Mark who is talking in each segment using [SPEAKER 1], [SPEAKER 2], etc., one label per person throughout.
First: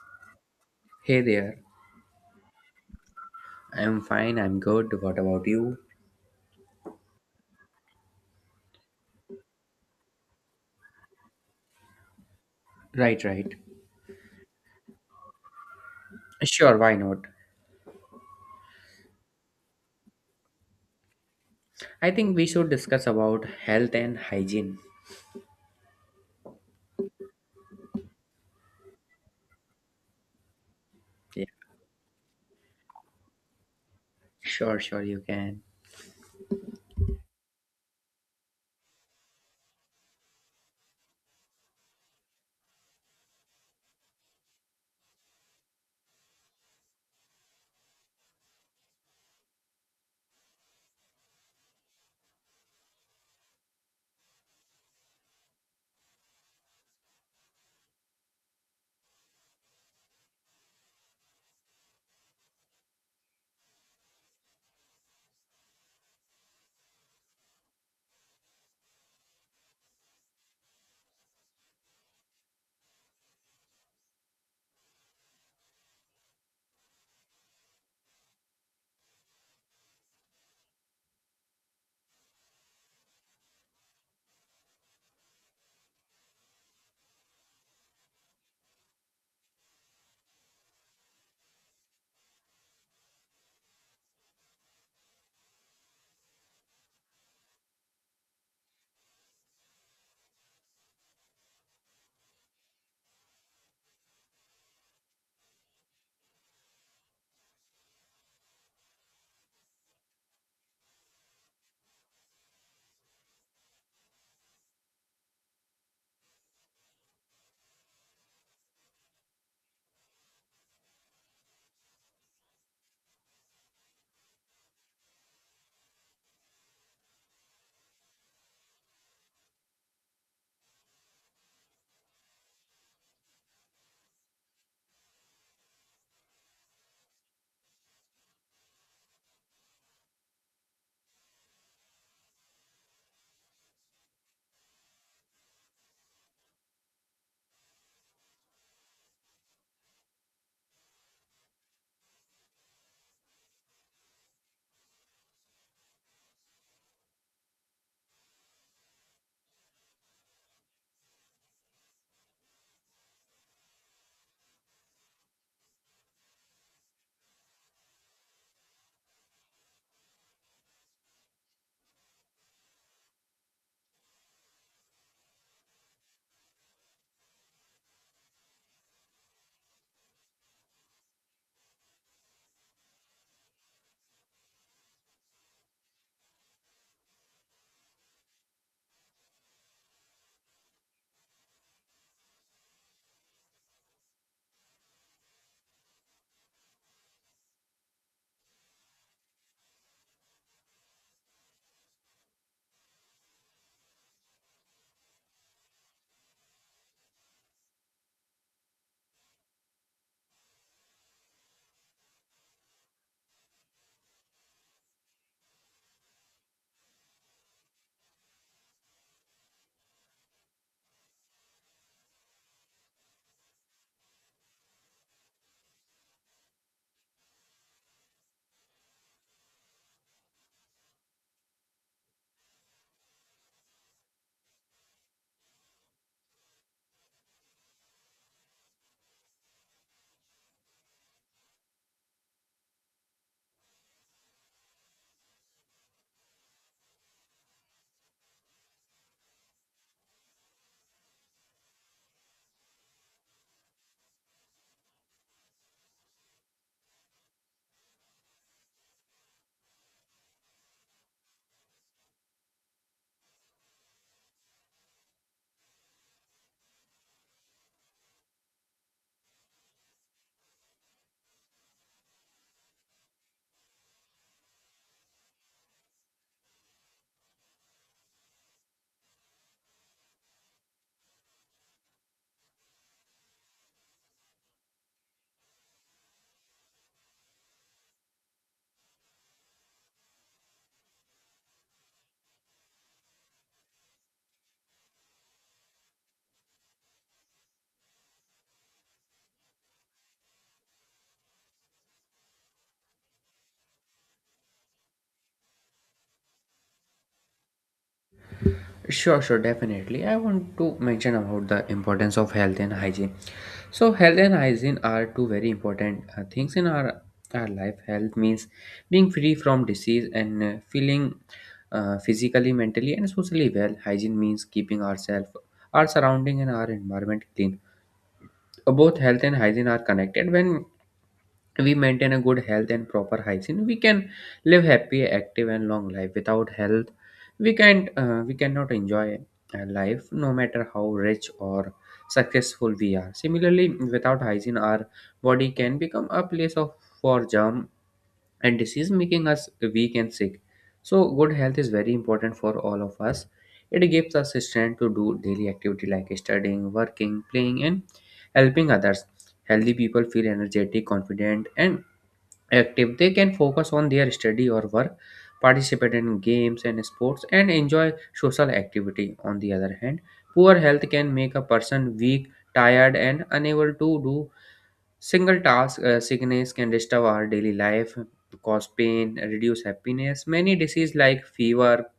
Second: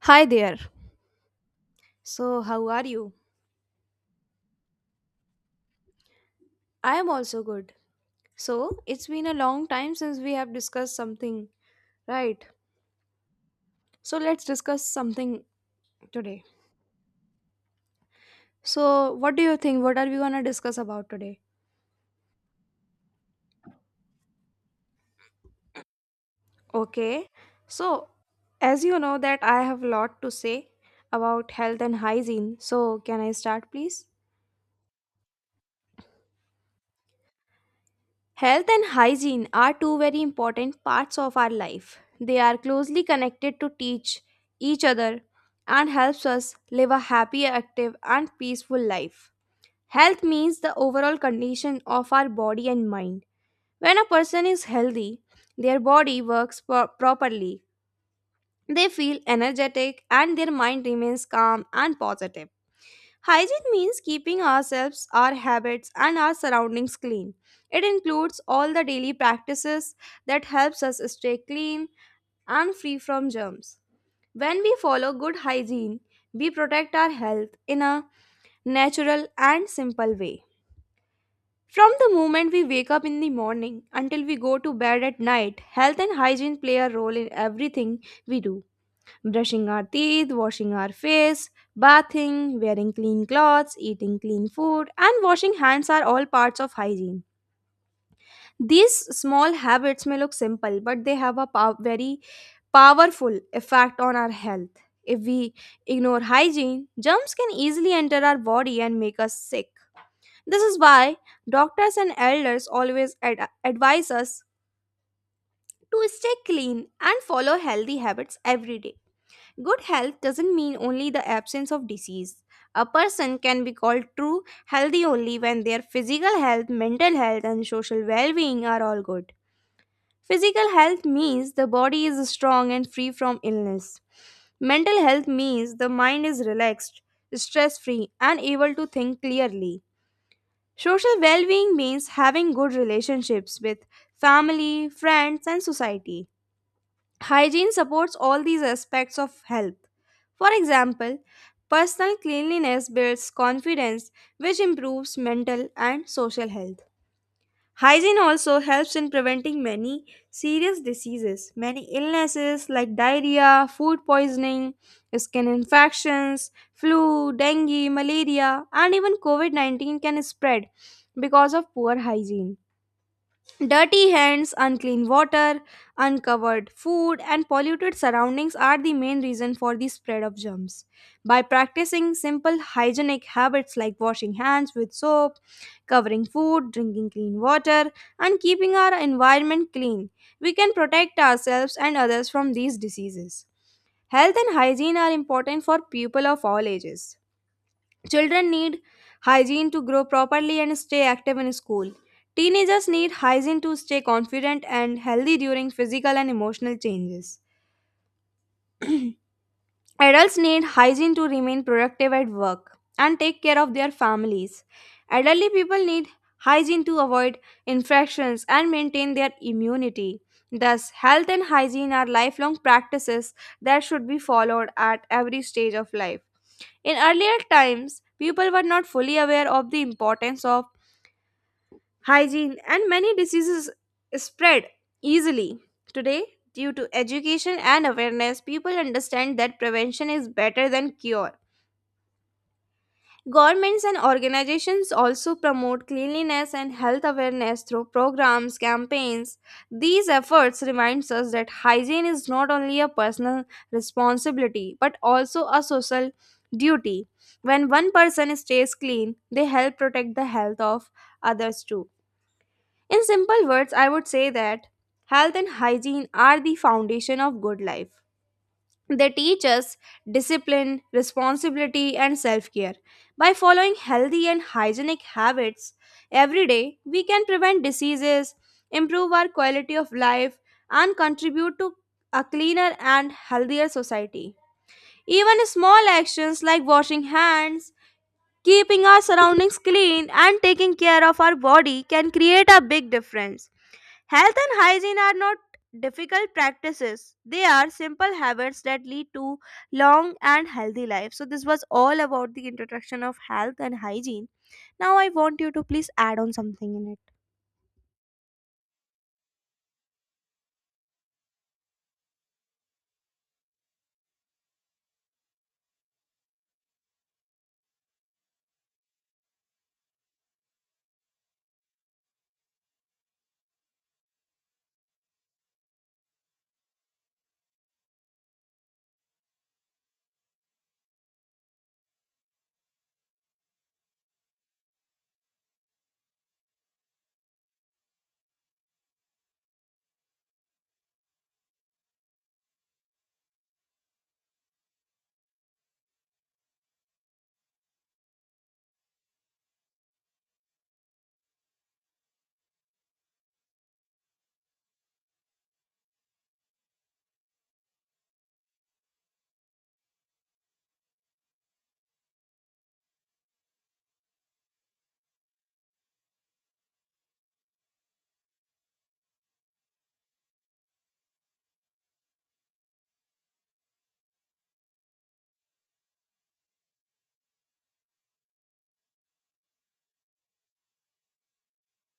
[SPEAKER 1] Hi there.
[SPEAKER 2] Hey there.
[SPEAKER 1] So, how are you?
[SPEAKER 2] I'm fine, I'm good. What about you?
[SPEAKER 1] I am also good. So, it's been a long time since we have discussed something, right?
[SPEAKER 2] Right, right.
[SPEAKER 1] So, let's discuss something today.
[SPEAKER 2] Sure, why not?
[SPEAKER 1] So, what do you think? What are we going to discuss about today?
[SPEAKER 2] I think we should discuss about health and hygiene.
[SPEAKER 1] Okay. So, as you know that I have a lot to say
[SPEAKER 2] Yeah,
[SPEAKER 1] about health and hygiene. So, can I start please?
[SPEAKER 2] sure, sure, you can.
[SPEAKER 1] Health and hygiene are two very important parts of our life. They are closely connected to teach each other and helps us live a happy, active and peaceful life. Health means the overall condition of our body and mind. When a person is healthy, their body works properly. They feel energetic and their mind remains calm and positive. Hygiene means keeping ourselves, our habits, and our surroundings clean. It includes all the daily practices that helps us stay clean and free from germs. When we follow good hygiene, we protect our health in a natural and simple way. From the moment we wake up in the morning until we go to bed at night, health and hygiene play a role in everything we do: brushing our teeth, washing our face, bathing, wearing clean clothes, eating clean food, and washing hands are all parts of hygiene. These small habits may look simple, but they have a very powerful effect on our health. If we ignore hygiene, germs can easily enter our body and make us sick. This is why doctors and elders always advise us to stay clean and follow healthy habits every day. Good health doesn't mean only the absence of disease. A person can be called true healthy only when their physical health, mental health, and social well being are all good. Physical health means the body is strong and free from illness. Mental health means the mind is relaxed, stress free, and able to think clearly. Social well being means having good relationships with family, friends, and society. Hygiene supports all these aspects of health. For example, personal cleanliness builds confidence, which improves mental and social health. Hygiene also helps in preventing many serious diseases. Many illnesses like diarrhea, food poisoning, skin infections, flu, dengue, malaria, and even COVID 19 can spread because of poor hygiene. Dirty hands, unclean water, uncovered food, and polluted surroundings are the main reason for the spread of germs. By practicing simple hygienic habits like washing hands with soap, covering food, drinking clean water, and keeping our environment clean, we can protect ourselves and others from these diseases. Health and hygiene are important for people of all ages. Children need hygiene to grow properly and stay active in school. Teenagers need hygiene to stay confident and healthy during physical and emotional changes. Adults need hygiene to remain productive at work and take care of their families. Elderly people need hygiene to avoid infections and maintain their immunity. Thus, health and hygiene are lifelong practices that should be followed at every stage of life. In earlier times, people were not fully aware of the importance of hygiene, and many diseases spread easily. Today, due to education and awareness, people understand that prevention is better than cure. Governments and organizations also promote cleanliness and health awareness through programs, campaigns. These efforts remind us that hygiene is not only a personal responsibility but also a social duty. When one person stays clean, they help protect the health of others too. In simple words, I would say that health and hygiene are the foundation of good life. They teach us discipline, responsibility, and self care. By following healthy and hygienic habits every day, we can prevent diseases, improve our quality of life, and contribute to a cleaner and healthier society. Even small actions like washing hands, keeping our surroundings clean, and taking care of our body can create a big difference. Health and hygiene are not difficult practices. They are simple habits that lead to long and healthy life. So this was all about the introduction of health and hygiene. Now I want you to please add on something in it.
[SPEAKER 2] Sure, sure, definitely. I want to mention about the importance of health and hygiene. So, health and hygiene are two very important things in our life. Health means being free from disease and feeling physically, mentally, and socially well. Hygiene means keeping ourselves, our surrounding, and our environment clean. Both health and hygiene are connected. When we maintain a good health and proper hygiene, we can live happy, active and long life. Without health, we cannot enjoy a life no matter how rich or successful we are. Similarly, without hygiene, our body can become a place of for germ and disease, making us weak and sick. So, good health is very important for all of us. It gives us strength to do daily activity like studying, working, playing, and helping others. Healthy people feel energetic, confident, and active. They can focus on their study or work, participate in games and sports, and enjoy social activity. On the other hand, poor health can make a person weak, tired, and unable to do single task. Sickness can disturb our daily life, cause pain, reduce happiness. Many diseases like fever,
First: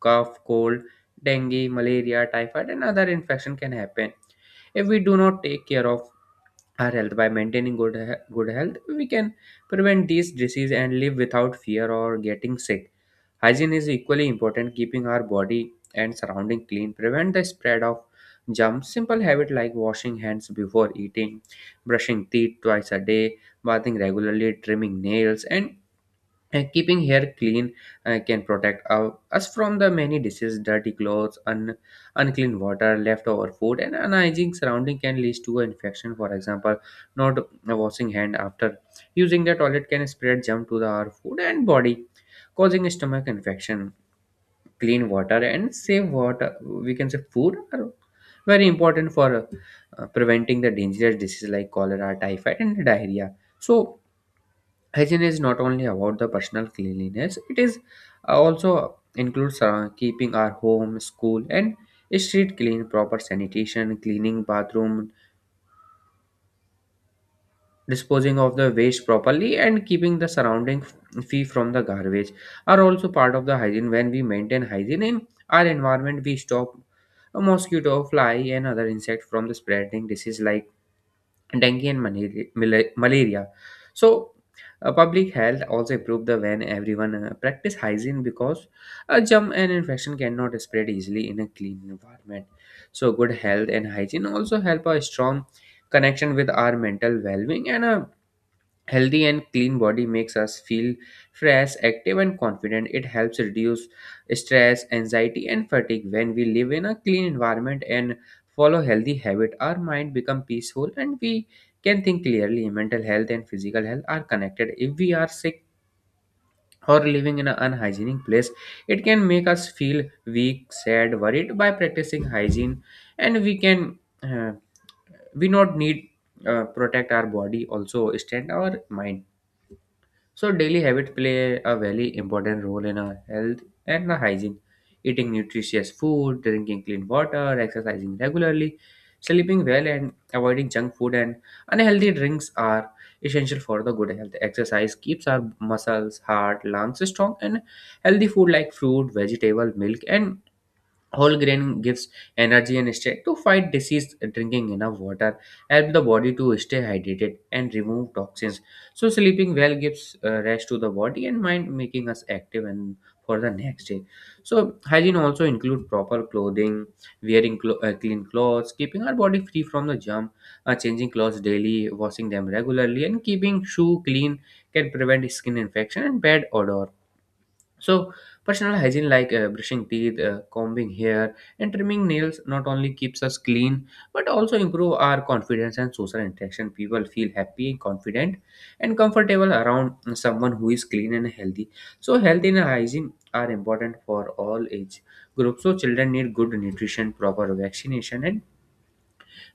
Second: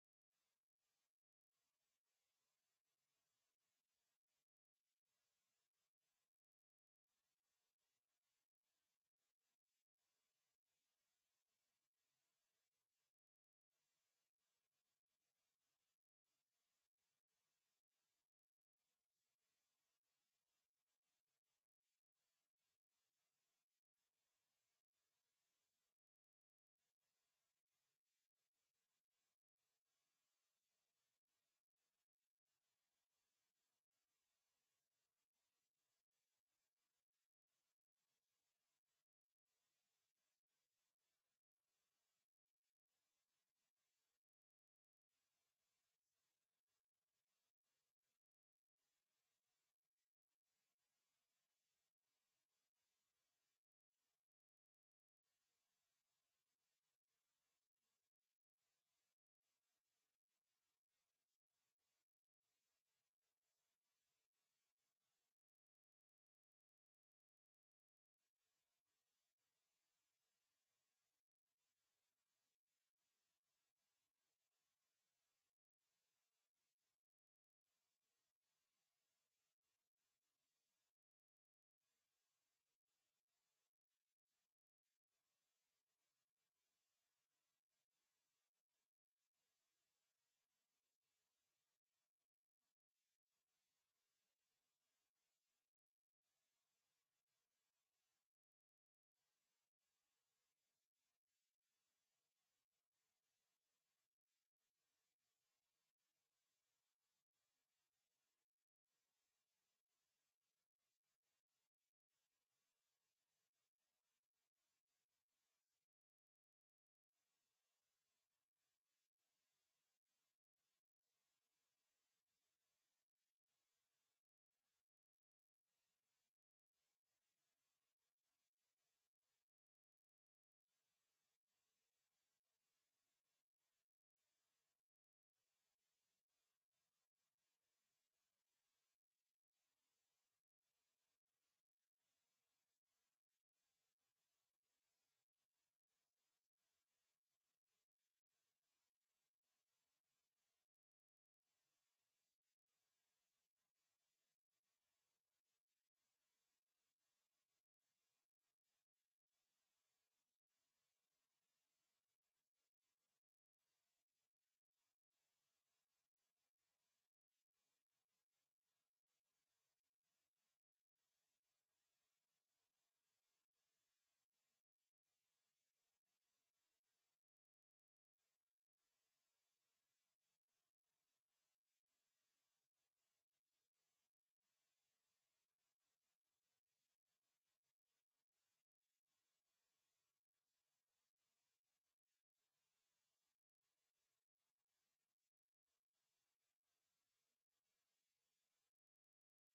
[SPEAKER 2] cough, cold, dengue, malaria, typhoid, and other infection can happen. If we do not take care of our health by maintaining good health, we can prevent these diseases and live without fear or getting sick. Hygiene is equally important. Keeping our body and surrounding clean prevent the spread of germs. Simple habit like washing hands before eating, brushing teeth twice a day, bathing regularly, trimming nails, and keeping hair clean can protect us from the many diseases. Dirty clothes, unclean water, leftover food, and unhygienic surrounding can lead to infection. For example, not washing hand after using the toilet can spread germ to our food and body, causing stomach infection. Clean water and safe water, we can say food, are very important for preventing the dangerous diseases like cholera, typhoid, and diarrhea. So, hygiene is not only about the personal cleanliness, it is also includes, keeping our home, school and street clean. Proper sanitation, cleaning bathroom, disposing of the waste properly, and keeping the surrounding free from the garbage are also part of the hygiene. When we maintain hygiene in our environment, we stop a mosquito, fly and other insect from the spreading disease like dengue and malaria. So, public health also improved the when everyone practice hygiene, because a germ and infection cannot spread easily in a clean environment. So, good health and hygiene also help a strong connection with our mental well-being, and a healthy and clean body makes us feel fresh, active and confident. It helps reduce stress, anxiety and fatigue. When we live in a clean environment and follow healthy habit, our mind become peaceful and we can think clearly. Mental health and physical health are connected. If we are sick or living in an unhygienic place, it can make us feel weak, sad, worried. By practicing hygiene, and uh, we not need, protect our body, also stand our mind. So, daily habits play a very important role in our health and our hygiene. Eating nutritious food, drinking clean water, exercising regularly, sleeping well and avoiding junk food and unhealthy drinks are essential for the good health. Exercise keeps our muscles, heart, lungs strong. And healthy food like fruit, vegetable, milk and whole grain gives energy and strength to fight disease. Drinking enough water help the body to stay hydrated and remove toxins. So, sleeping well gives rest to the body and mind, making us active and for the next day. So, hygiene also include proper clothing, wearing clean clothes, keeping our body free from the germ, changing clothes daily, washing them regularly and keeping shoe clean can prevent skin infection and bad odor. So, personal hygiene like brushing teeth, combing hair, and trimming nails not only keeps us clean but also improve our confidence and social interaction. People feel happy, confident, and comfortable around someone who is clean and healthy. So, health and hygiene are important for all age groups. So, children need good nutrition, proper vaccination, and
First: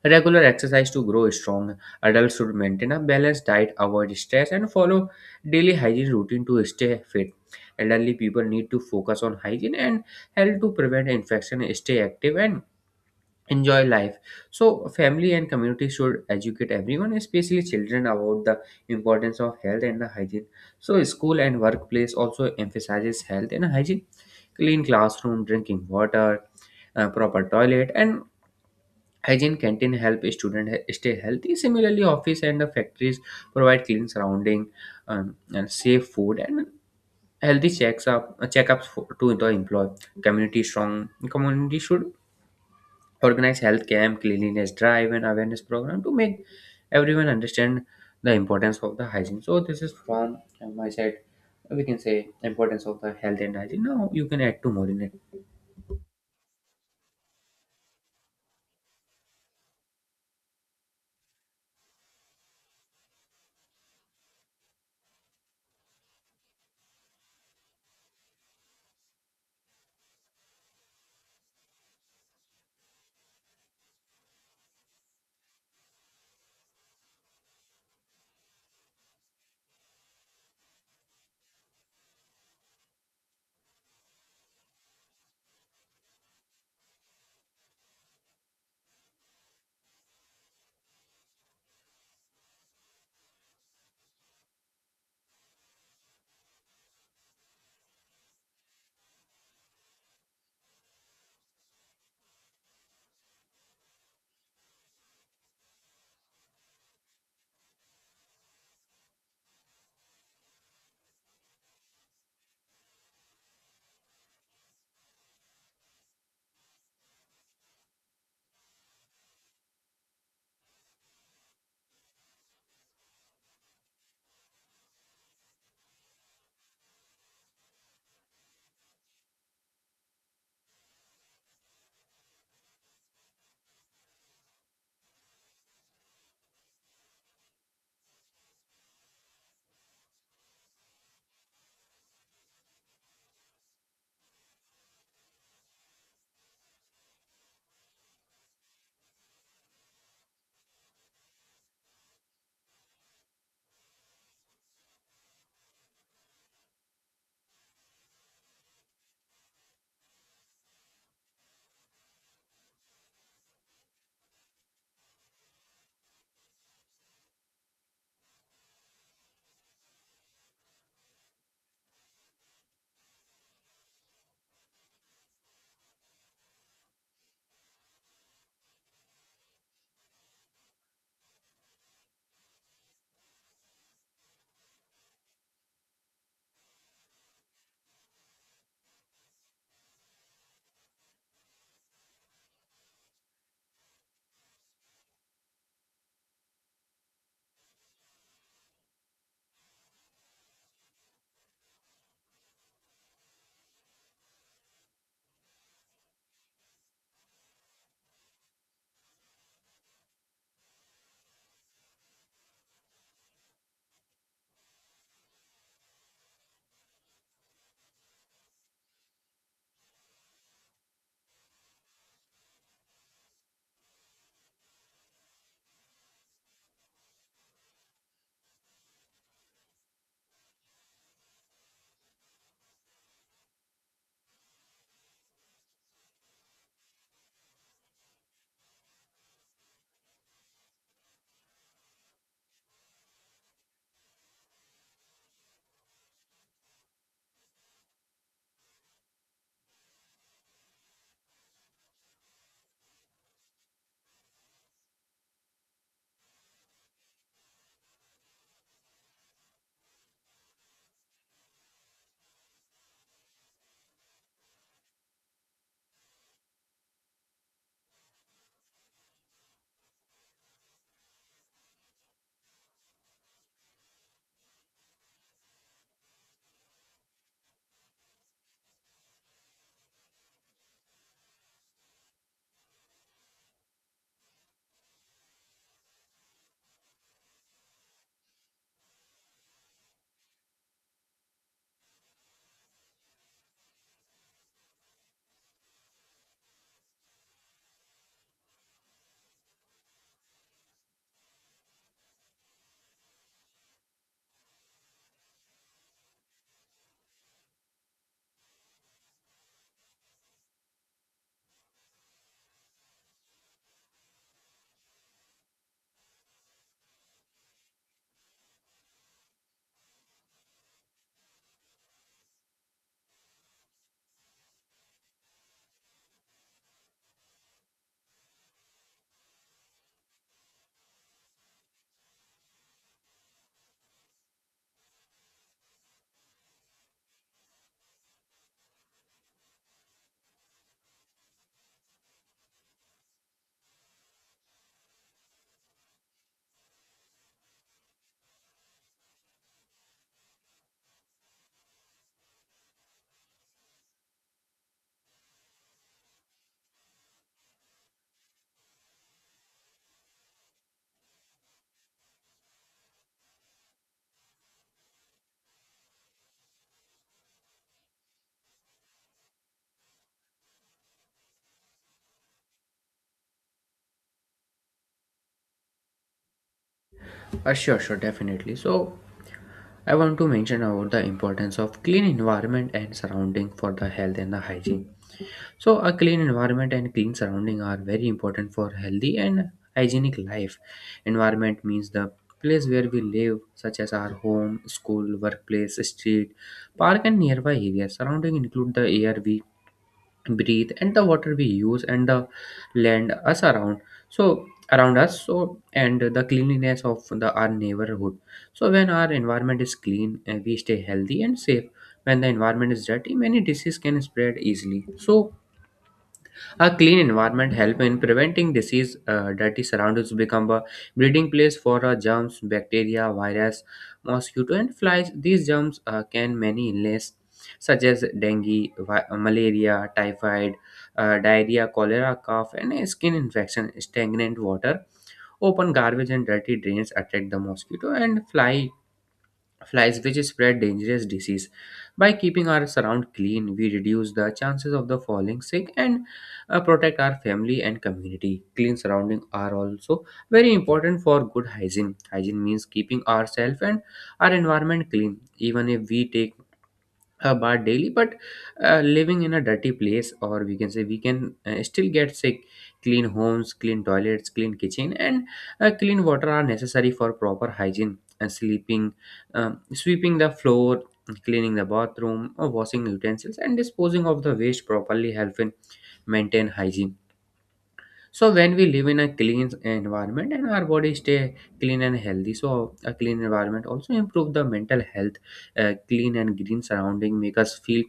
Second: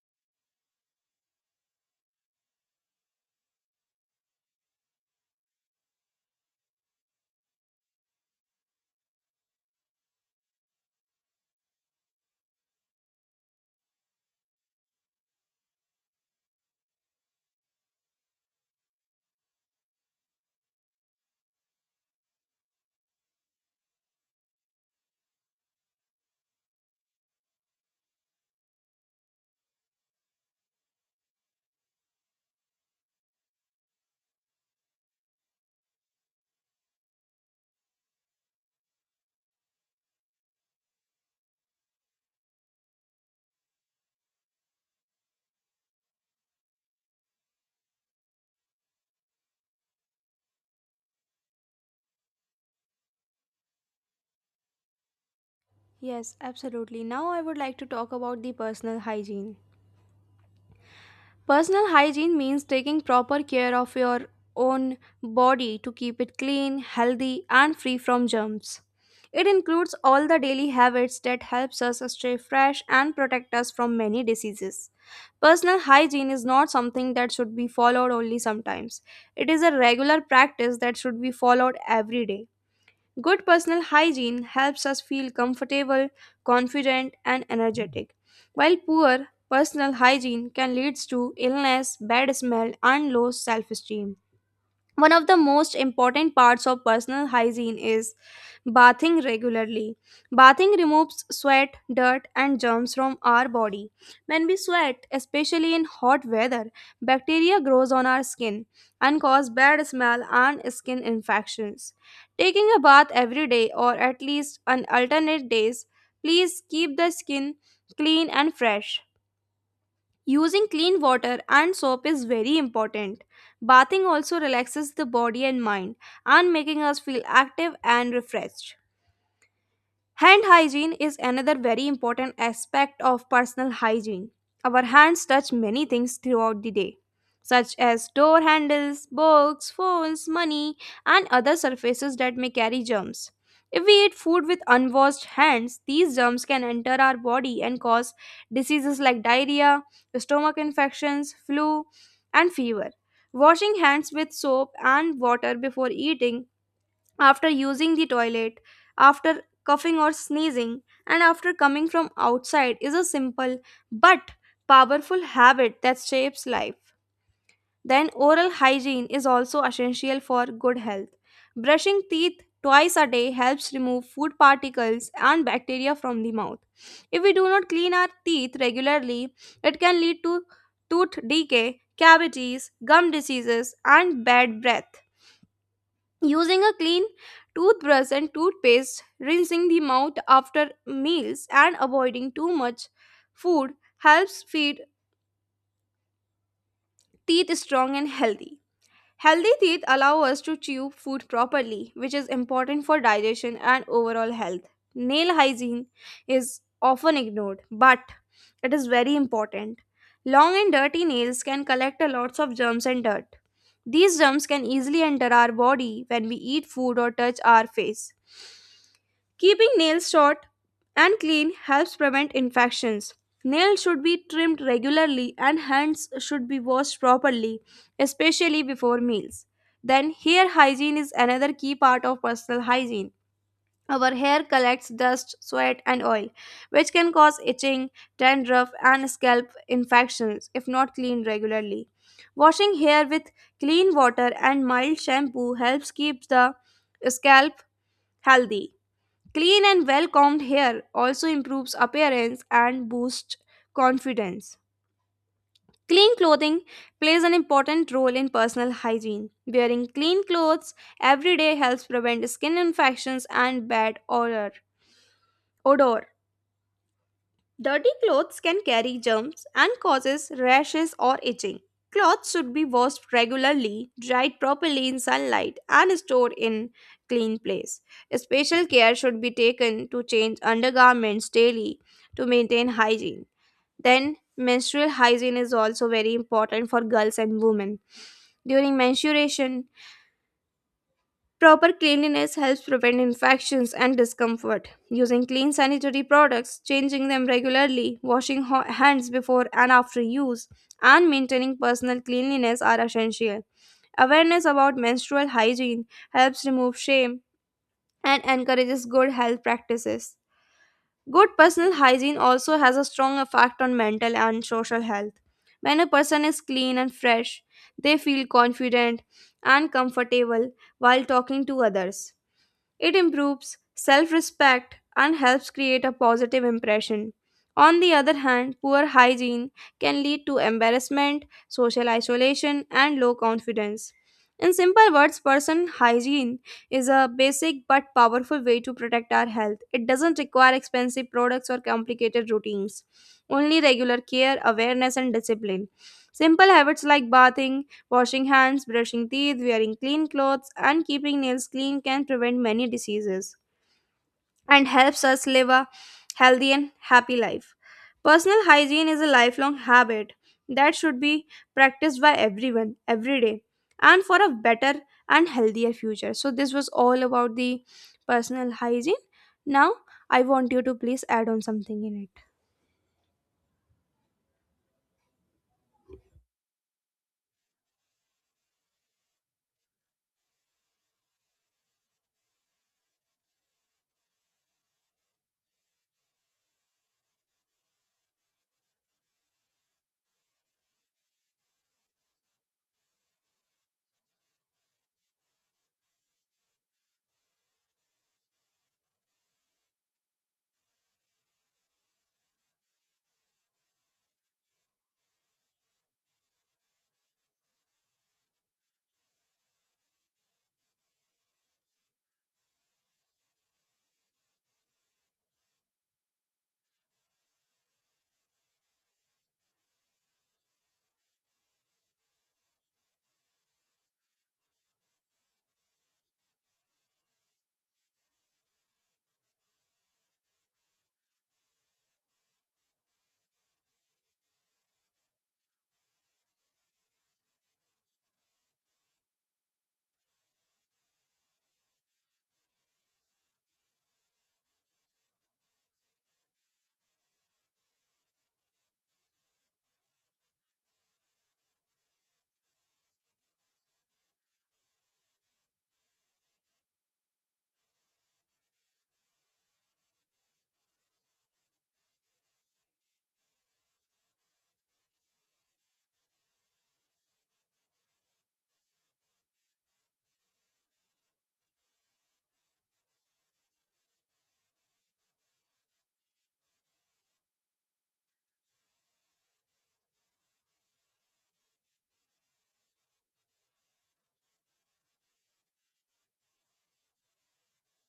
[SPEAKER 2] regular exercise to grow strong. Adults should maintain a balanced diet, avoid stress, and follow daily hygiene routine to stay fit. Elderly people need to focus on hygiene and health to prevent infection, stay active, and enjoy life. So, family and community should educate everyone, especially children, about the importance of health and the hygiene. So, school and workplace also emphasizes health and hygiene. Clean classroom, drinking water, proper toilet, and hygiene canteen help stay healthy. Similarly, office and the factories provide clean surrounding, and safe food and healthy checks up checkups to the employee. Community Strong community should organize health camp, cleanliness drive, and awareness program to make everyone understand the importance of the hygiene. So, this is from my side. We can say importance of the health and hygiene. Now you can add to more in it.
[SPEAKER 1] Yes, absolutely. Now I would like to talk about the personal hygiene. Personal hygiene means taking proper care of your own body to keep it clean, healthy, and free from germs. It includes all the daily habits that helps us stay fresh and protect us from many diseases. Personal hygiene is not something that should be followed only sometimes. It is a regular practice that should be followed every day. Good personal hygiene helps us feel comfortable, confident, and energetic, while poor personal hygiene can lead to illness, bad smell, and low self esteem. One of the most important parts of personal hygiene is bathing regularly. Bathing removes sweat, dirt, and germs from our body. When we sweat, especially in hot weather, bacteria grows on our skin and cause bad smell and skin infections. Taking a bath every day or at least on alternate days, please keep the skin clean and fresh. Using clean water and soap is very important. Bathing also relaxes the body and mind and making us feel active and refreshed. Hand hygiene is another very important aspect of personal hygiene. Our hands touch many things throughout the day, such as door handles, books, phones, money, and other surfaces that may carry germs. If we eat food with unwashed hands, these germs can enter our body and cause diseases like diarrhea, stomach infections, flu, and fever. Washing hands with soap and water before eating, after using the toilet, after coughing or sneezing, and after coming from outside is a simple but powerful habit that shapes life. Then, oral hygiene is also essential for good health. Brushing teeth twice a day helps remove food particles and bacteria from the mouth. If we do not clean our teeth regularly, it can lead to tooth decay, cavities, gum diseases, and bad breath. Using a clean toothbrush and toothpaste, rinsing the mouth after meals, and avoiding too much food helps feed teeth strong and healthy. Healthy teeth allow us to chew food properly, which is important for digestion and overall health. Nail hygiene is often ignored, but it is very important. Long and dirty nails can collect a lots of germs and dirt. These germs can easily enter our body when we eat food or touch our face. Keeping nails short and clean helps prevent infections. Nails should be trimmed regularly and hands should be washed properly, especially before meals. Then, hair hygiene is another key part of personal hygiene. Our hair collects dust, sweat, and oil, which can cause itching, dandruff, and scalp infections if not cleaned regularly. Washing hair with clean water and mild shampoo helps keep the scalp healthy. Clean and well combed hair also improves appearance and boosts confidence. Clean clothing plays an important role in personal hygiene. Wearing clean clothes every day helps prevent skin infections and bad odor. Dirty clothes can carry germs and causes rashes or itching. Clothes should be washed regularly, dried properly in sunlight, and stored in clean place. Special care should be taken to change undergarments daily to maintain hygiene. Then menstrual hygiene is also very important for girls and women. During menstruation, proper cleanliness helps prevent infections and discomfort. Using clean sanitary products, changing them regularly, washing hands before and after use, and maintaining personal cleanliness are essential. Awareness about menstrual hygiene helps remove shame and encourages good health practices. Good personal hygiene also has a strong effect on mental and social health. When a person is clean and fresh, they feel confident and comfortable while talking to others. It improves self respect and helps create a positive impression. On the other hand, poor hygiene can lead to embarrassment, social isolation, and low confidence. In simple words, person hygiene is a basic but powerful way to protect our health. It doesn't require expensive products or complicated routines, only regular care, awareness, and discipline. Simple habits like bathing, washing hands, brushing teeth, wearing clean clothes, and keeping nails clean can prevent many diseases and helps us live a healthy and happy life. Personal hygiene is a lifelong habit that should be practiced by everyone every day and for a better and healthier future. So, this was all about the personal hygiene. Now, I want you to please add on something in it.
[SPEAKER 2] Sure, sure, definitely. So, I want to mention about the importance of clean environment and surrounding for the health and the hygiene. So, a clean environment and clean surrounding are very important for healthy and hygienic life. Environment means the place where we live, such as our home, school, workplace, street, park, and nearby areas. Surrounding include the air we breathe and the water we use and the land us around so around us. So, and the cleanliness of the our neighborhood. So, when our environment is clean, we stay healthy and safe. When the environment is dirty, many diseases can spread easily. So, a clean environment helps in preventing disease. Dirty surroundings become a breeding place for germs, bacteria, virus, mosquito, and flies. These germs can many illness, such as dengue, malaria, typhoid, diarrhea, cholera, cough, and skin infection. Stagnant water, open garbage, and dirty drains attract the mosquito and fly flies, which spread dangerous disease. By keeping our surround clean, we reduce the chances of the falling sick and, protect our family and community. Clean surroundings are also very important for good hygiene. Hygiene means keeping ourselves and our environment clean. Even if we take a bath daily, but living in a dirty place, or we can say, we can still get sick. Clean homes, clean toilets, clean kitchen and clean water are necessary for proper hygiene. And sleeping sweeping the floor, cleaning the bathroom or washing utensils and disposing of the waste properly help in maintain hygiene. So, when we live in a clean environment, and our body stay clean and healthy. So, a clean environment also improve the mental health. Clean and green surrounding make us feel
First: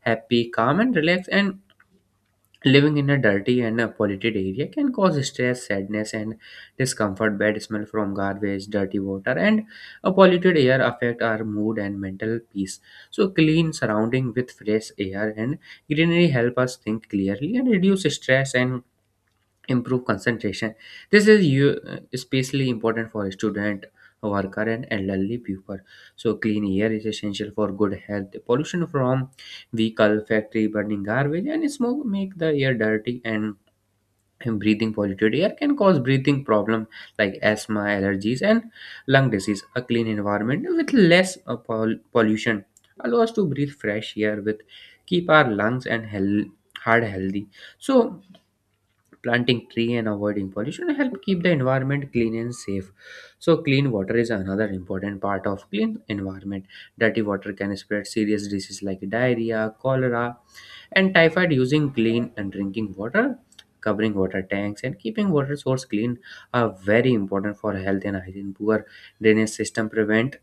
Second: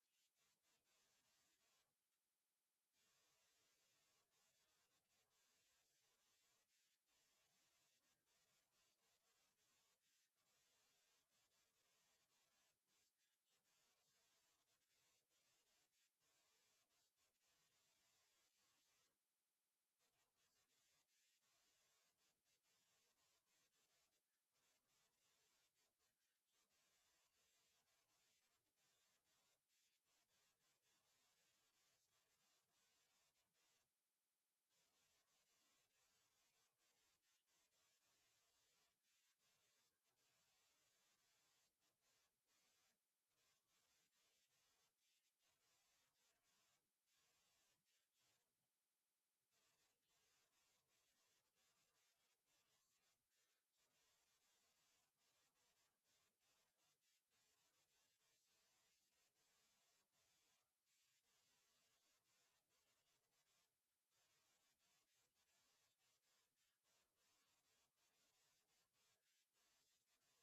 [SPEAKER 2] happy, calm, and relaxed. And living in a dirty and a polluted area can cause stress, sadness, and discomfort. Bad smell from garbage, dirty water, and a polluted air affect our mood and mental peace. So, clean surrounding with fresh air and greenery help us think clearly and reduce stress and improve concentration. This is you especially important for student, worker and elderly people. So, clean air is essential for good health. Pollution from vehicle, factory, burning garbage and smoke make the air dirty, and breathing polluted air can cause breathing problem like asthma, allergies and lung disease. A clean environment with less pollution allow us to breathe fresh air with keep our lungs and health heart healthy. So, planting tree and avoiding pollution help keep the environment clean and safe. So, clean water is another important part of clean environment. Dirty water can spread serious diseases like diarrhea, cholera and typhoid. Using clean and drinking water, covering water tanks and keeping water source clean are very important for health and hygiene. Poor drainage system prevent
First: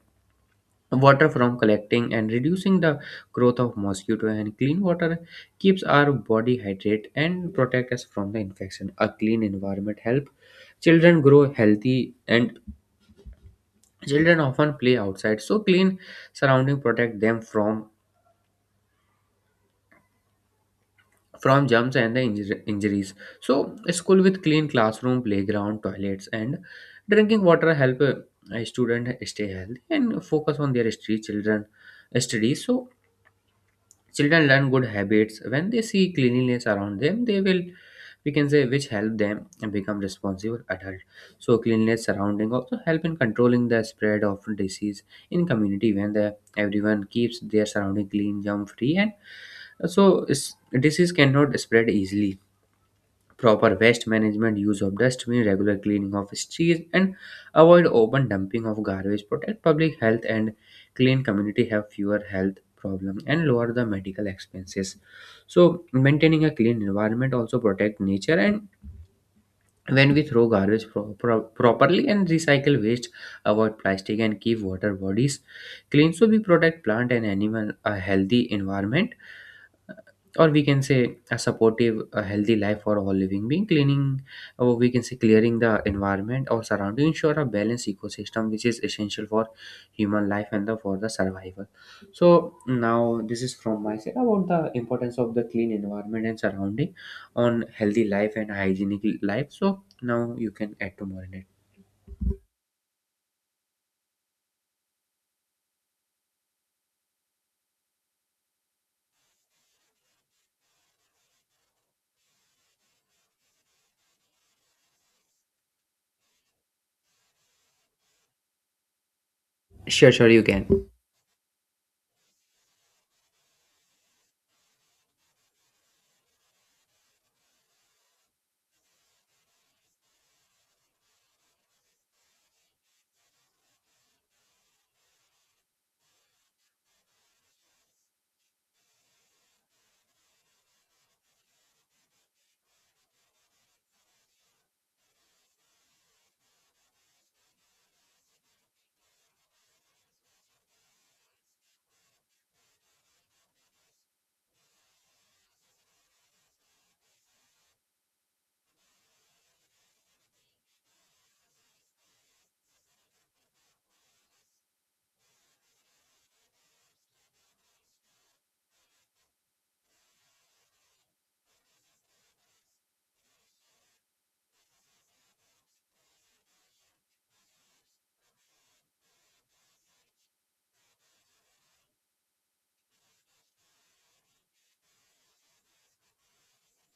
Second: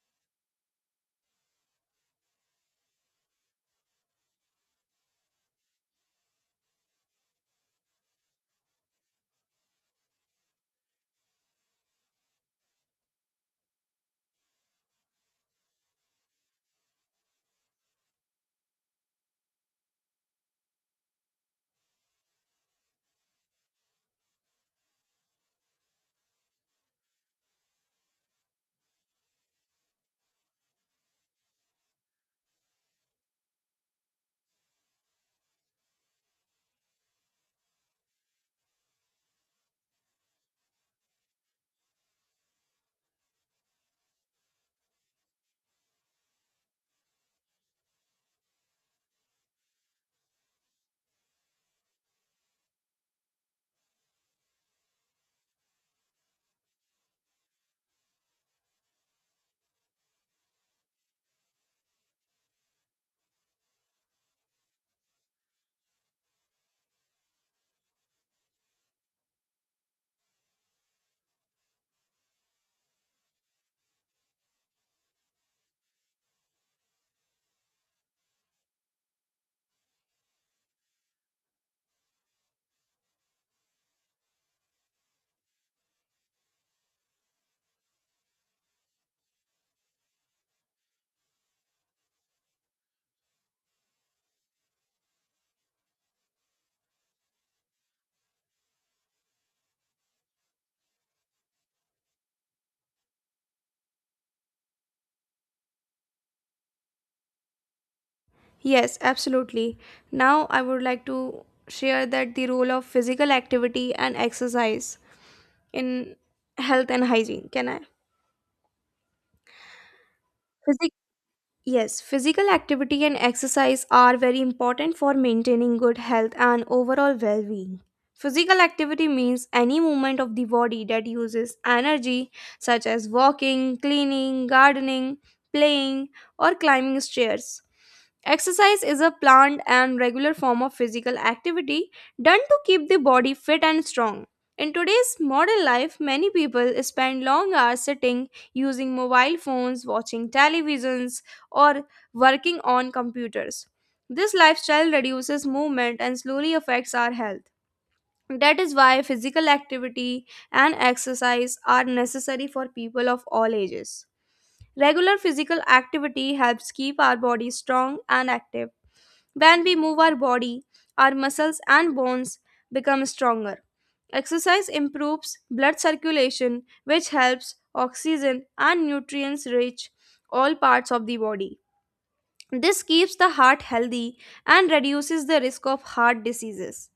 [SPEAKER 2] water from collecting and reducing the growth of mosquito. And clean water keeps our body hydrated and protect us from the infection. A clean environment help children grow healthy. And children often play outside, so clean surrounding protect them from germs and the injuries. So, a school with clean classroom, playground, toilets and drinking water help a student stay healthy and focus on their street children studies. So, children learn good habits when they see cleanliness around them. They will, we can say, which help them become responsible adult. So, cleanliness surrounding also help in controlling the spread of disease in community, when the everyone keeps their surrounding clean, germ free, and disease cannot spread easily. Proper waste management, use of dustbin, regular cleaning of streets, and avoid open dumping of garbage. Protect public health and clean community have fewer health problems and lower the medical expenses. So maintaining a clean environment also protect nature, and when we throw garbage properly and recycle waste, avoid plastic and keep water bodies clean. So we protect plant and animal, a healthy environment, or we can say a supportive a healthy life for all living being. Cleaning, or we can say clearing the environment or surrounding, ensure a balanced ecosystem which is essential for human life and the, for the survival. So now this is from my side about the importance of the clean environment and surrounding on healthy life and hygienic life. So now you can add to more in it.
[SPEAKER 1] Yes, absolutely. Now, I would like to share that the role of physical activity and exercise in health and hygiene. Can I?
[SPEAKER 2] Sure, sure, you can.
[SPEAKER 1] Yes, physical activity and exercise are very important for maintaining good health and overall well being. Physical activity means any movement of the body that uses energy, such as walking, cleaning, gardening, playing, or climbing stairs. Exercise is a planned and regular form of physical activity done to keep the body fit and strong. In today's modern life, many people spend long hours sitting using mobile phones, watching televisions, or working on computers. This lifestyle reduces movement and slowly affects our health. That is why physical activity and exercise are necessary for people of all ages. Regular physical activity helps keep our body strong and active. When we move our body, our muscles and bones become stronger. Exercise improves blood circulation, which helps oxygen and nutrients reach all parts of the body. This keeps the heart healthy and reduces the risk of heart diseases.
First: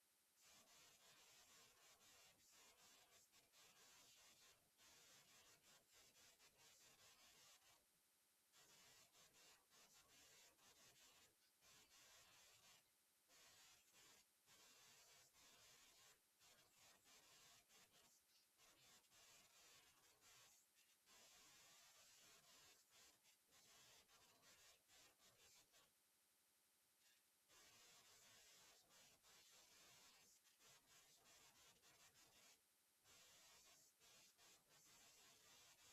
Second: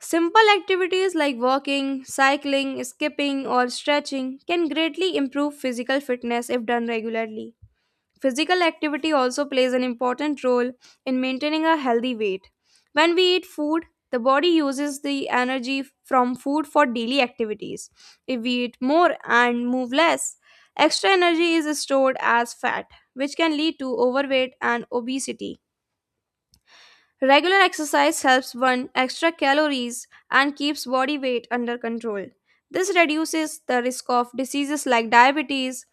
[SPEAKER 1] Simple activities like walking, cycling, skipping, or stretching can greatly improve physical fitness if done regularly. Physical activity also plays an important role in maintaining a healthy weight. When we eat food, the body uses the energy from food for daily activities. If we eat more and move less, extra energy is stored as fat, which can lead to overweight and obesity. Regular exercise helps burn extra calories and keeps body weight under control. This reduces the risk of diseases like diabetes,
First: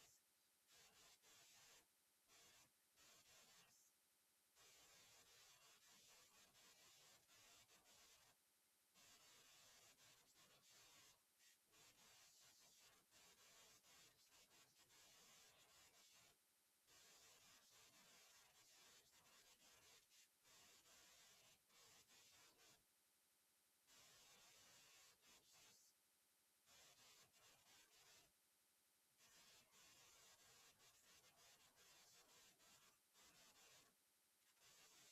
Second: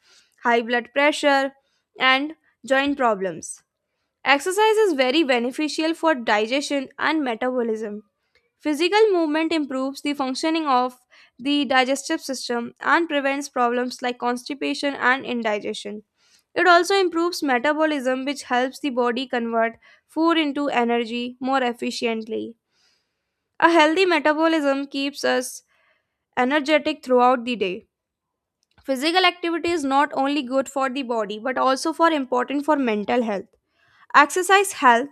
[SPEAKER 1] high blood pressure, and joint problems. Exercise is very beneficial for digestion and metabolism. Physical movement improves the functioning of the digestive system and prevents problems like constipation and indigestion. It also improves metabolism, which helps the body convert food into energy more efficiently. A healthy metabolism keeps us energetic throughout the day. Physical activity is not only good for the body but also for important for mental health. Exercise helps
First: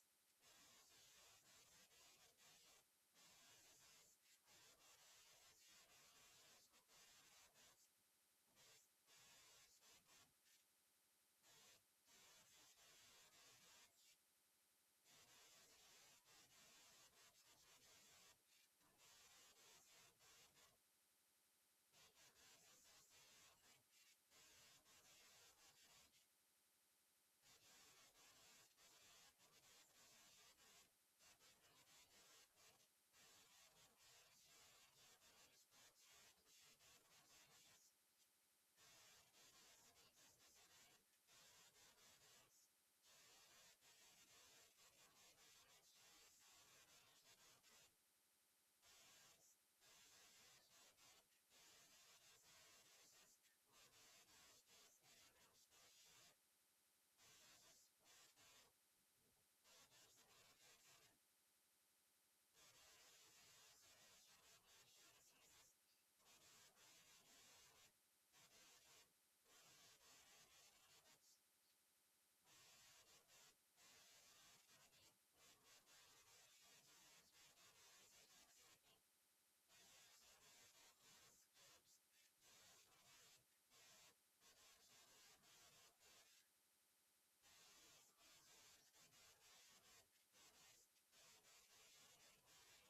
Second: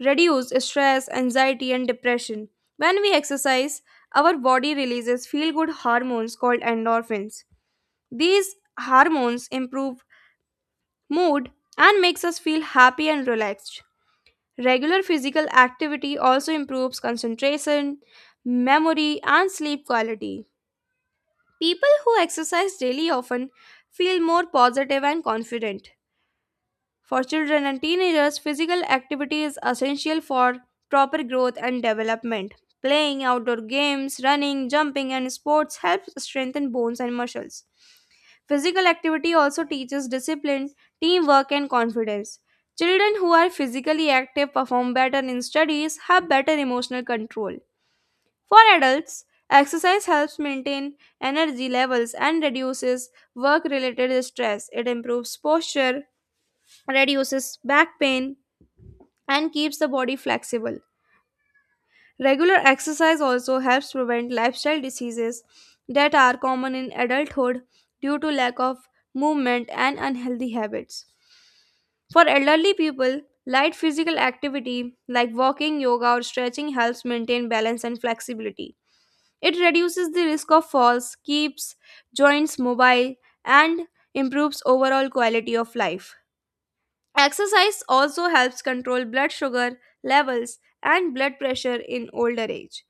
[SPEAKER 1] reduce stress, anxiety, and depression. When we exercise, our body releases feel good hormones called endorphins. These hormones improve mood and makes us feel happy and relaxed. Regular physical activity also improves concentration, memory, and sleep quality. People who exercise daily often feel more positive and confident. For children and teenagers, physical activity is essential for proper growth and development. Playing outdoor games, running, jumping, and sports helps strengthen bones and muscles. Physical activity also teaches discipline, teamwork, and confidence. Children who are physically active perform better in studies, have better emotional control. For adults, exercise helps maintain energy levels and reduces work related stress. It improves posture, reduces back pain, and keeps the body flexible. Regular exercise also helps prevent lifestyle diseases that are common in adulthood due to lack of movement and unhealthy habits. For elderly people, light physical activity like walking, yoga, or stretching helps maintain balance and flexibility. It reduces the risk of falls, keeps joints mobile, and improves overall quality of life. Exercise also helps control blood sugar levels and blood pressure in older age.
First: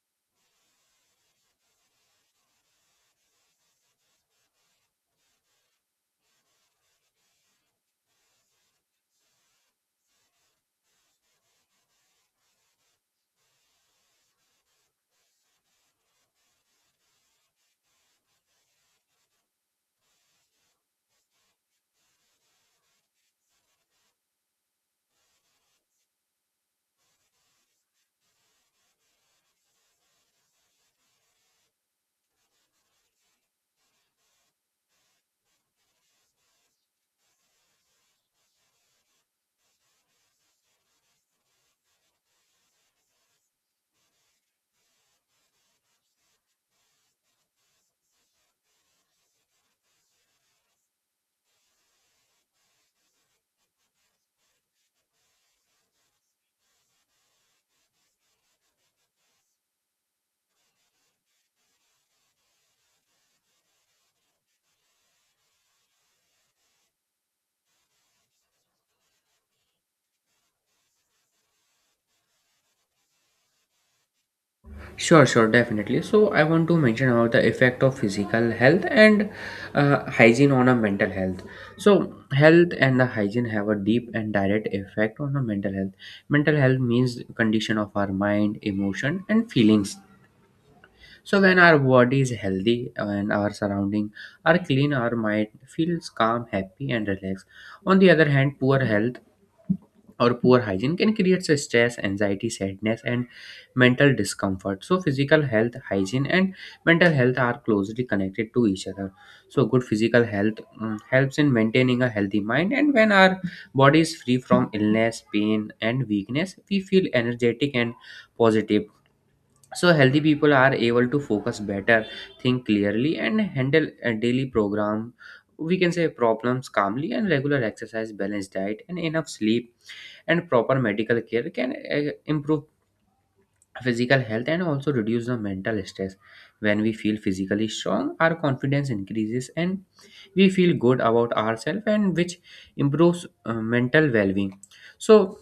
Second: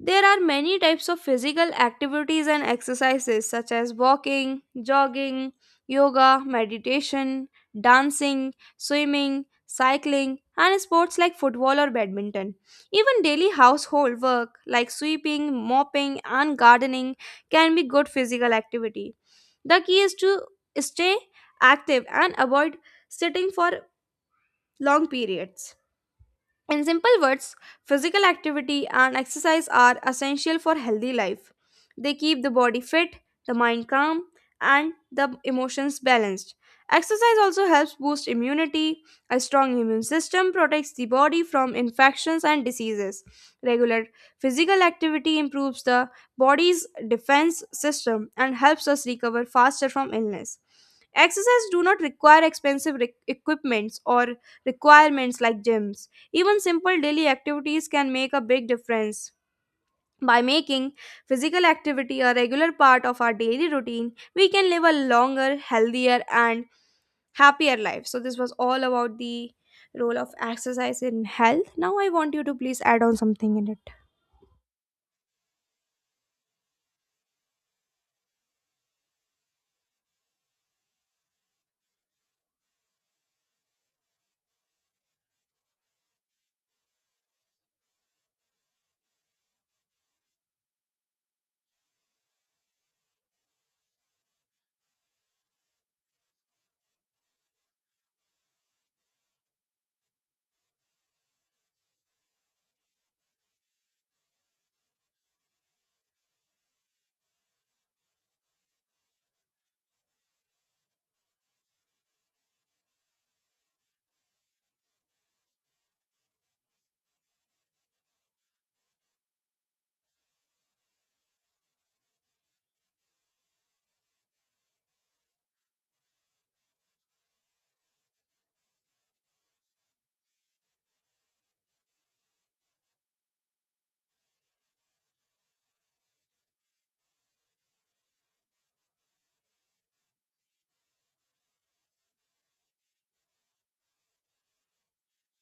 [SPEAKER 1] There are many types of physical activities and exercises such as walking, jogging, yoga, meditation, dancing, swimming, cycling, and sports like football or badminton. Even daily household work like sweeping, mopping, and gardening can be good physical activity. The key is to stay active and avoid sitting for long periods. In simple words, physical activity and exercise are essential for healthy life. They keep the body fit, the mind calm, and the emotions balanced. Exercise also helps boost immunity. A strong immune system protects the body from infections and diseases. Regular physical activity improves the body's defense system and helps us recover faster from illness. Exercise do not require expensive equipments or requirements like gyms. Even simple daily activities can make a big difference. By making physical activity a regular part of our daily routine, we can live a longer, healthier, and happier life. So, this was all about the role of exercise in health. Now, I want you to please add on something in it.
[SPEAKER 2] Sure, sure, definitely. So, I want to mention about the effect of physical health and hygiene on a mental health. So, health and the hygiene have a deep and direct effect on the mental health. Mental health means condition of our mind, emotion, and feelings. So, when our body is healthy and our surrounding are clean, our mind feels calm, happy, and relaxed. On the other hand, poor health or poor hygiene can create so stress, anxiety, sadness, and mental discomfort. So physical health, hygiene, and mental health are closely connected to each other. So good physical health helps in maintaining a healthy mind, and when our body is free from illness, pain, and weakness, we feel energetic and positive. So healthy people are able to focus better, think clearly, and handle a daily program, we can say problems, calmly. And regular exercise, balanced diet, and enough sleep and proper medical care can improve physical health and also reduce the mental stress. When we feel physically strong, our confidence increases and we feel good about ourselves, and which improves mental well-being. So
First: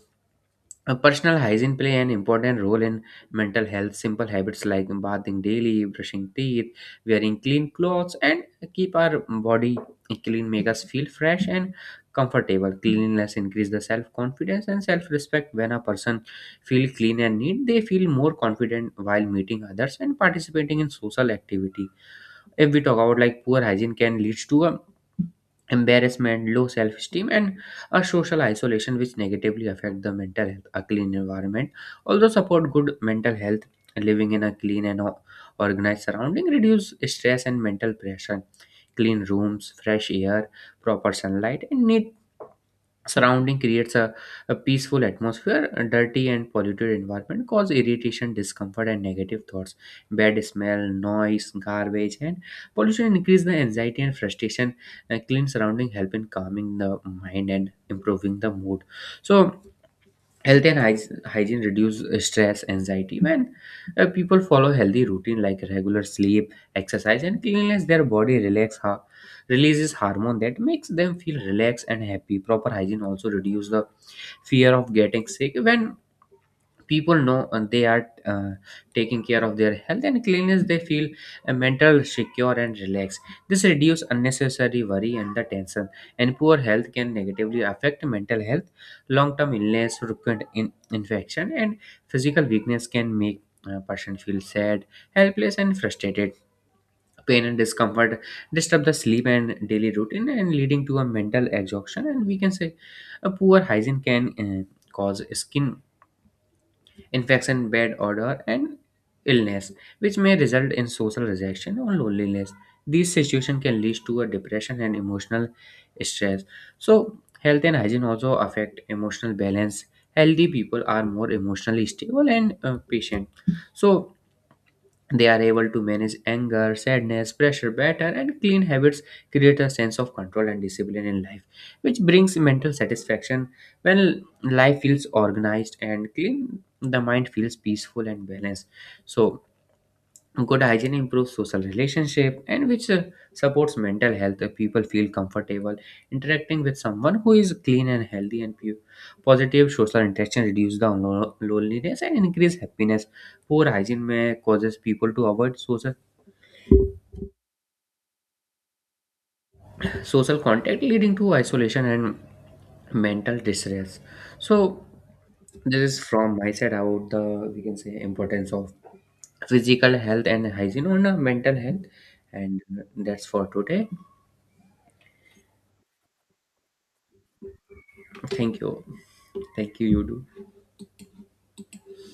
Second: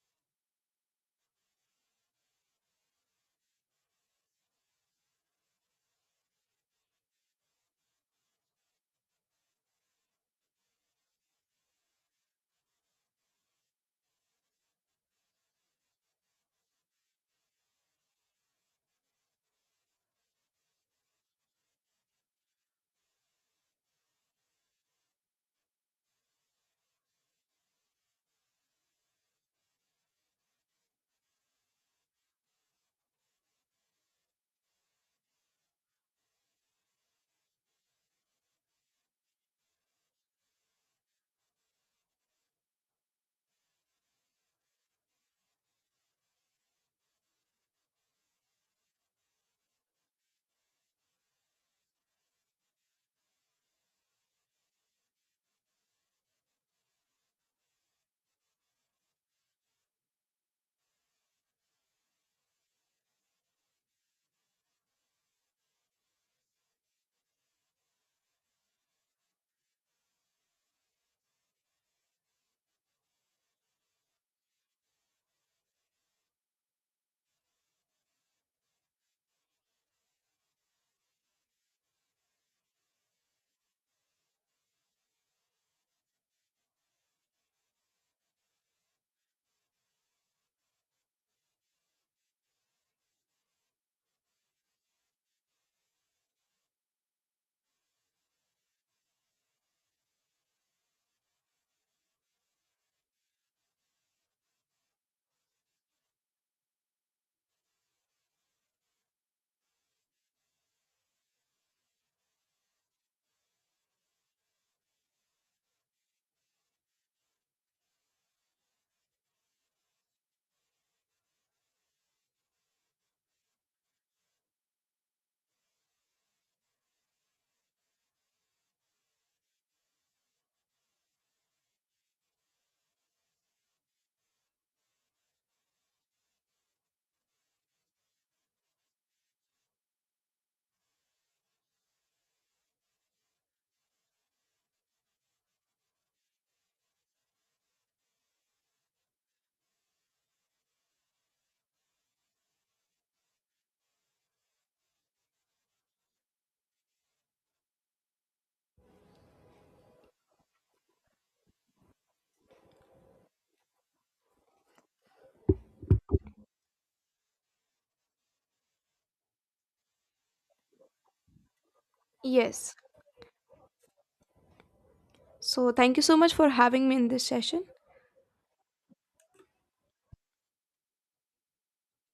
[SPEAKER 2] personal hygiene play an important role in mental health. Simple habits like bathing daily, brushing teeth, wearing clean clothes, and keep our body clean make us feel fresh and comfortable. Cleanliness increase the self confidence and self respect. When a person feel clean and neat, they feel more confident while meeting others and participating in social activity. If we talk about, like, poor hygiene can lead to a embarrassment, low self-esteem, and a social isolation, which negatively affect the mental health. A clean environment although support good mental health. Living in a clean and organized surrounding reduce stress and mental pressure. Clean rooms, fresh air, proper sunlight, and neat surrounding creates a peaceful atmosphere. A dirty and polluted environment cause irritation, discomfort, and negative thoughts. Bad smell, noise, garbage, and pollution increase the anxiety and frustration. A clean surrounding help in calming the mind and improving the mood. So health and hygiene reduce stress, anxiety. When people follow healthy routine like regular sleep, exercise, and cleanliness, their body releases hormone that makes them feel relaxed and happy. Proper hygiene also reduce the fear of getting sick. When people know they are taking care of their health and cleanliness, they feel mental secure and relaxed. This reduces unnecessary worry and the tension. And poor health can negatively affect mental health. Long term illness, frequent infection, and physical weakness can make a person feel sad, helpless, and frustrated. Pain and discomfort disturb the sleep and daily routine, and leading to a mental exhaustion. And we can say a poor hygiene can cause skin infection, bad odor, and illness, which may result in social rejection or loneliness. These situations can lead to a depression and emotional stress. So, health and hygiene also affect emotional balance. Healthy people are more emotionally stable and patient. So, they are able to manage anger, sadness, pressure better, and clean habits create a sense of control and discipline in life, which brings mental satisfaction. When life feels organized and clean, the mind feels peaceful and balanced. So, good hygiene improves social relationship, and which supports mental health. People feel comfortable interacting with someone who is clean and healthy and pure. Positive social interaction reduces the loneliness and increase happiness. Poor hygiene may causes people to avoid social contact, leading to isolation and mental distress. So this is from my side about the, we can say, importance of physical health and hygiene on mental health. And
[SPEAKER 1] Yes.
[SPEAKER 2] that's for today.
[SPEAKER 1] So, thank you so much for having me in this session.
[SPEAKER 2] Thank you. Thank you, you do.